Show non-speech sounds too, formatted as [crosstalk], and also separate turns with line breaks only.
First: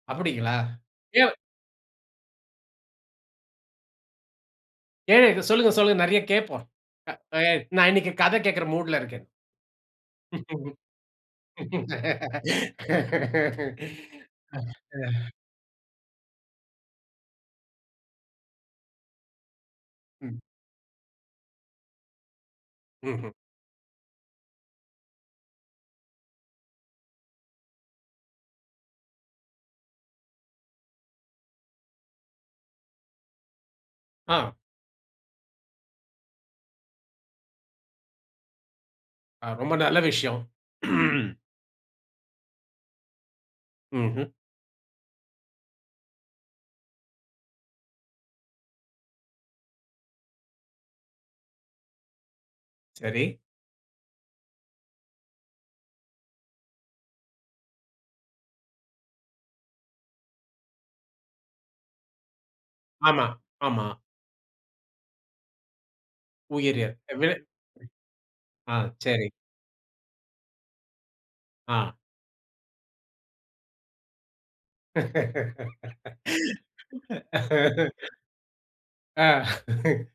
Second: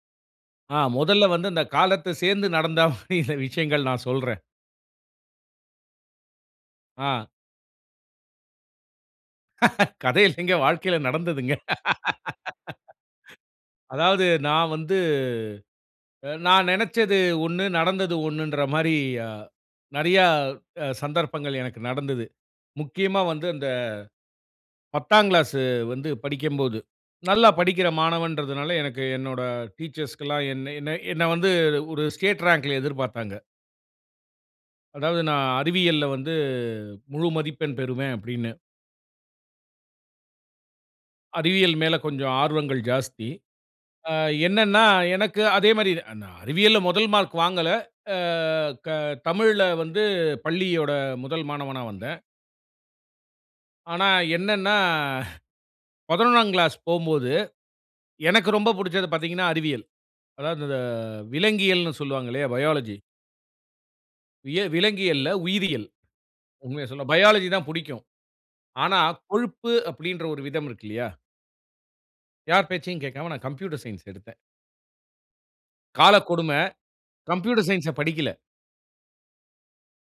அப்படிங்களா?
ஆ மொதல்ல
எவ்
வந்து அந்த காலத்த சேந்து நடந்தா, சில விஷயங்கள் நான் சொல்றேன்.
ஏன் இத சொல்லுங்க, சொல்லுங்க நிறையா கேப்போம். அ
ஆ.
நா எ நான் இன்னிக்கு கதை கேக்கற மூட்ல இருக்கேன்.
கதை இல்லங்க. வாழ்க்கையில நடந்ததுங்க. அதாவது நான் வந்து,
[laughs]
அ நான் நெனச்சது ஒண்ணு, நடந்தது ஒண்ணுன்ற மாரி, யா நெறையா
ம்.
அ சந்தர்ப்பங்கள் எனக்கு நடந்தது. முக்கியமா
ம்ஹ்ம்.
வந்து அந்த, 10 ஆங்க்ளாசு வந்து படிக்கம்போது, நல்லா படிக்கிற மாணவன்றதுனால, எனக்கு என்னோட டீச்சர்ஸ்க்குல்லாம் என்னை, என்ன, என்ன வந்து ஒரு ஸ்டேட் ரேங்க்ல எதிர்பாத்தாங்க.
ஆ.
அதாவது நான் அறிவியல்ல வந்து முழு மதிப்பெண் பெறுவேன், அப்டின்னு.
அ ரொம்ப நல்ல விஷயம். [clears throat]
அறிவியல் மேல கொஞ்சம் ஆர்வங்கள் ஜாஸ்தி. ஆ
ம்ஹ்ம்.
என்னன்னா, எனக்கு அதே மாரி, அ நான் அறிவியல்ல முதல் மார்க் வாங்கல. அ க தமிழ்ல வந்து பள்ளியோட முதல் மாணவனா வந்தேன்.
சரி.
ஆனா என்னான்னா, 11ஆம் க்ளாஸ் போம்போது, எனக்கு ரொம்ப புடிச்சது பாத்தீங்கன்னா, அறிவியல். அதாவது இந்த விலங்கியல்ன்னு சொல்வாங்கல்லையா, பயாலஜி.
ஆமா, ஆமா.
விய விலங்கியல்ல, உயிரியல். உண்மைய
உயிரு.
சொல்ல,
வே
பயாலஜி தான் புடிக்கும்.
ஆ,
ஆனா,
சரி.
கொழுப்பு அப்டின்ற ஒரு விதம் இருக்கு இல்லையா,
ஆ.
யார் பேச்சையும் கேக்காம நான் கம்ப்யூட்டர் சயின்ஸ் எடுத்தேன். காலக்கொடும, கம்ப்யூட்டர் சயன்ஸ்ஸ
[laughs]
படிக்கல.
அ, [chuckles]